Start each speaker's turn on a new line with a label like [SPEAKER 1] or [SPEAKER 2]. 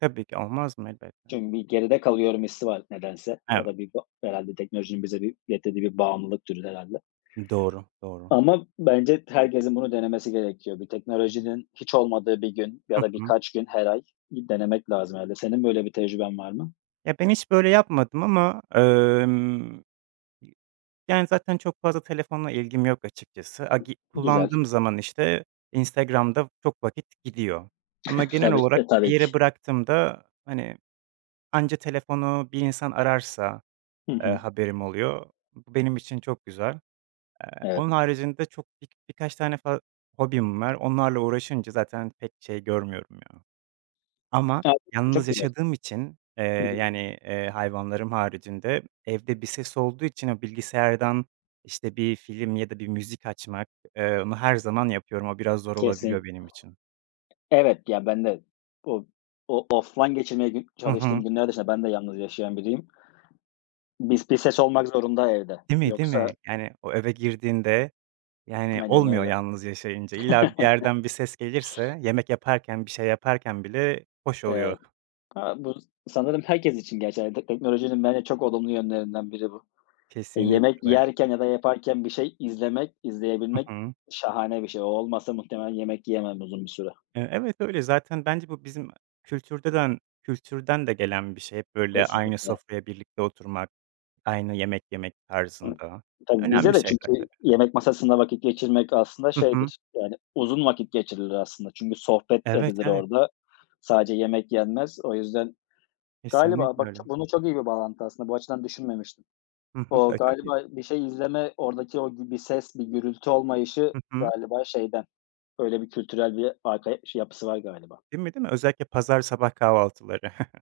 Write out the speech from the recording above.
[SPEAKER 1] Tabii ki, olmaz mı? Elbette.
[SPEAKER 2] Çünkü bir geride kalıyorum hissi var nedense. O
[SPEAKER 1] Evet.
[SPEAKER 2] da bir herhâlde teknolojinin bize bir getirdiği bir bağımlılık türü herhâlde.
[SPEAKER 1] Doğru, doğru.
[SPEAKER 2] Ama bence herkesin bunu denemesi gerekiyor. Bir teknolojinin hiç olmadığı 1 gün ya
[SPEAKER 1] Hı
[SPEAKER 2] da
[SPEAKER 1] hı.
[SPEAKER 2] birkaç gün her ay bir denemek lazım herhâlde. Senin böyle bir tecrüben var mı?
[SPEAKER 1] E, ben hiç böyle yapmadım ama emm, yi Yani, zaten çok fazla telefonla ilgim yok açıkçası. Agi
[SPEAKER 2] Güzel.
[SPEAKER 1] kullandığım zaman, işte, Instagram'da çok vakit gidiyor. Ama genel
[SPEAKER 2] Tabii
[SPEAKER 1] olarak
[SPEAKER 2] ki,
[SPEAKER 1] bir
[SPEAKER 2] tabii ki.
[SPEAKER 1] yere bıraktığımda, hani, anca telefonu bir insan ararsa,
[SPEAKER 2] Hı
[SPEAKER 1] eee,
[SPEAKER 2] hı.
[SPEAKER 1] haberim oluyor. Bu benim için çok güzel. Eee,
[SPEAKER 2] Evet.
[SPEAKER 1] onun haricinde çok bir birkaç tane fa hobim var. Onlarla uğraşınca zaten pek şey görmüyorum ya. Ama
[SPEAKER 2] Hâlbuki çok
[SPEAKER 1] yalnız
[SPEAKER 2] kolay.
[SPEAKER 1] yaşadığım için, eee,
[SPEAKER 2] Hı hı.
[SPEAKER 1] yani, eee, hayvanlarım haricinde evde bir ses olduğu için o bilgisayardan, işte, bir film ya da bir müzik açmak, eee, onu her zaman yapıyorum. O biraz zor olabiliyor
[SPEAKER 2] Kesin.
[SPEAKER 1] benim için.
[SPEAKER 2] Evet, ya ben de o o offline geçirmeye gün
[SPEAKER 1] Hı
[SPEAKER 2] çalıştığım
[SPEAKER 1] hı.
[SPEAKER 2] günler dışında ben de yalnız yaşayan biriyim. Bir bir ses olmak zorunda evde.
[SPEAKER 1] Değil mi? Değil
[SPEAKER 2] Yoksa
[SPEAKER 1] mi? Yani, o eve girdiğinde, yani
[SPEAKER 2] Aynen
[SPEAKER 1] olmuyor
[SPEAKER 2] öyle.
[SPEAKER 1] yalnız yaşayınca. İlla bir yerden bir ses gelirse yemek yaparken, bir şey yaparken bile hoş oluyor.
[SPEAKER 2] Evet. Ha, bu sanırım herkes için geçerli. Teknolojinin bence çok olumlu yönlerinden biri bu. Yemek
[SPEAKER 1] Kesinlikle öyle.
[SPEAKER 2] yerken ya da yaparken bir şey izlemek,
[SPEAKER 1] Hı
[SPEAKER 2] izleyebilmek
[SPEAKER 1] hı.
[SPEAKER 2] şahane bir şey. O olmasa muhtemelen yemek yiyemem uzun bir süre.
[SPEAKER 1] Eee, evet, öyle. Zaten bence bu bizim kültürden- kültürden de gelen bir şey. Böyle aynı
[SPEAKER 2] Kesinlikle.
[SPEAKER 1] sofraya birlikte oturmak, aynı yemek yemek
[SPEAKER 2] Hı,
[SPEAKER 1] tarzında.
[SPEAKER 2] tabii,
[SPEAKER 1] Önemli
[SPEAKER 2] bizde de
[SPEAKER 1] şeyler
[SPEAKER 2] çünkü
[SPEAKER 1] tabii.
[SPEAKER 2] yemek masasında vakit geçirmek aslında
[SPEAKER 1] Hı hı.
[SPEAKER 2] şeydir, yani uzun vakit geçirilir aslında. Çünkü sohbet de
[SPEAKER 1] Evet,
[SPEAKER 2] edilir
[SPEAKER 1] evet.
[SPEAKER 2] orada. Sadece yemek yenmez. O yüzden galiba
[SPEAKER 1] Kesinlikle
[SPEAKER 2] bak,
[SPEAKER 1] öyle.
[SPEAKER 2] bunun çok iyi bir bağlantısı aslında. Bu açıdan düşünmemiştim.
[SPEAKER 1] Hı hı,
[SPEAKER 2] O
[SPEAKER 1] e, tabii.
[SPEAKER 2] galiba bir şey izleme, oradaki o b bir ses, bir gürültü olmayışı
[SPEAKER 1] Hı hı.
[SPEAKER 2] galiba şeyden, öyle bir kültürel bir arka ş yapısı var galiba.
[SPEAKER 1] Değil mi, değil mi? Özellikle pazar sabah kahvaltıları.